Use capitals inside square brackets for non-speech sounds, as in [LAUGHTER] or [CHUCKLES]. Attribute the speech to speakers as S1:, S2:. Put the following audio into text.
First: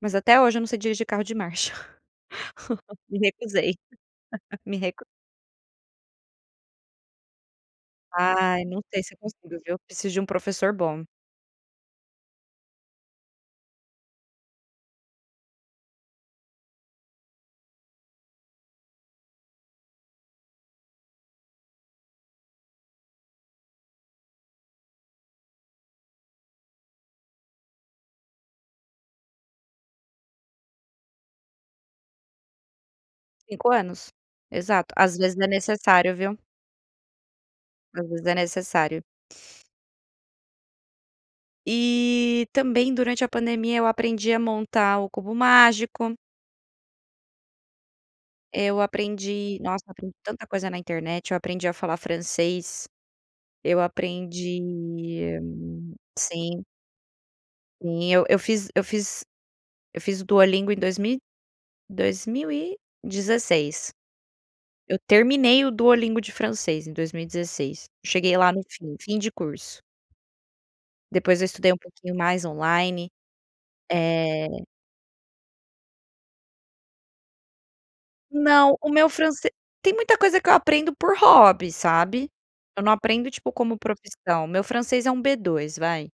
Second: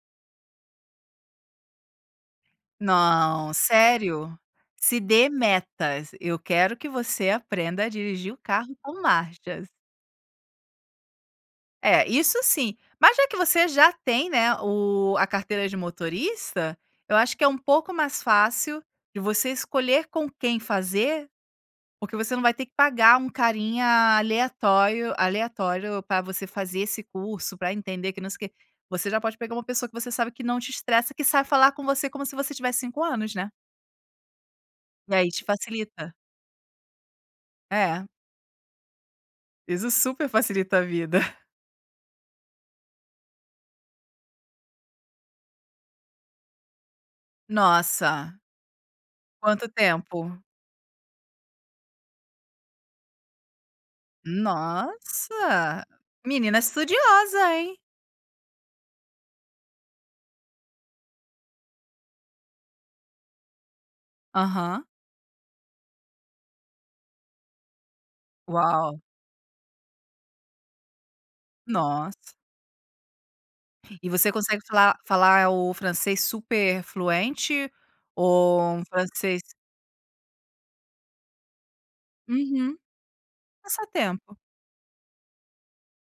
S1: Mas até hoje eu não sei dirigir de carro de marcha. [LAUGHS] Me
S2: Não,
S1: recusei,
S2: sério?
S1: [LAUGHS] me
S2: Se
S1: recu
S2: dê metas, eu quero que você aprenda a dirigir o
S1: Ai,
S2: carro
S1: não
S2: com
S1: sei se eu consigo
S2: marchas.
S1: viu, preciso de um professor bom.
S2: É. isso sim. Mas já que você já tem, né, o a carteira de motorista, eu acho que é um pouco mais fácil de você escolher com quem fazer, porque você não vai ter que pagar um carinha aleatório aleatório para você fazer esse curso, para entender, que não sei o quê, você já pode pegar uma pessoa que você sabe que não te estressa, que sabe falar com você como se você tivesse 5 anos, né.
S1: 5 anos. Exato,
S2: E
S1: às
S2: aí
S1: vezes
S2: te
S1: é
S2: facilita.
S1: necessário, viu.
S2: É.
S1: Às vezes é necessário.
S2: Isso super facilita a vida. [CHUCKLES]
S1: E também durante a pandemia eu aprendi a montar o cubo mágico
S2: Nossa.
S1: eu aprendi,
S2: Quanto
S1: nossa, aprendi
S2: tempo?
S1: tanta coisa na internet, eu aprendi a falar francês. Eu aprendi
S2: Nossa, menina
S1: sim.
S2: estudiosa, hein.
S1: Sim, eu eu fiz eu fiz eu fiz o Duolingo em dois mil e dois mil e dezesseis.
S2: Aham.
S1: Eu terminei o Duolingo de francês em 2016, cheguei lá no fim,
S2: Uau.
S1: fim de curso. Depois eu estudei um pouquinho
S2: Nossa.
S1: mais, online.
S2: E você consegue
S1: Eh
S2: falar falar o francês super fluente ou
S1: Não,
S2: um
S1: o meu franc
S2: francês
S1: tem muita coisa que eu aprendo por hobby, sabe.
S2: Uhum.
S1: Eu não aprendo, tipo, como
S2: Passatempo.
S1: profissão, meu francês é um B2, vai.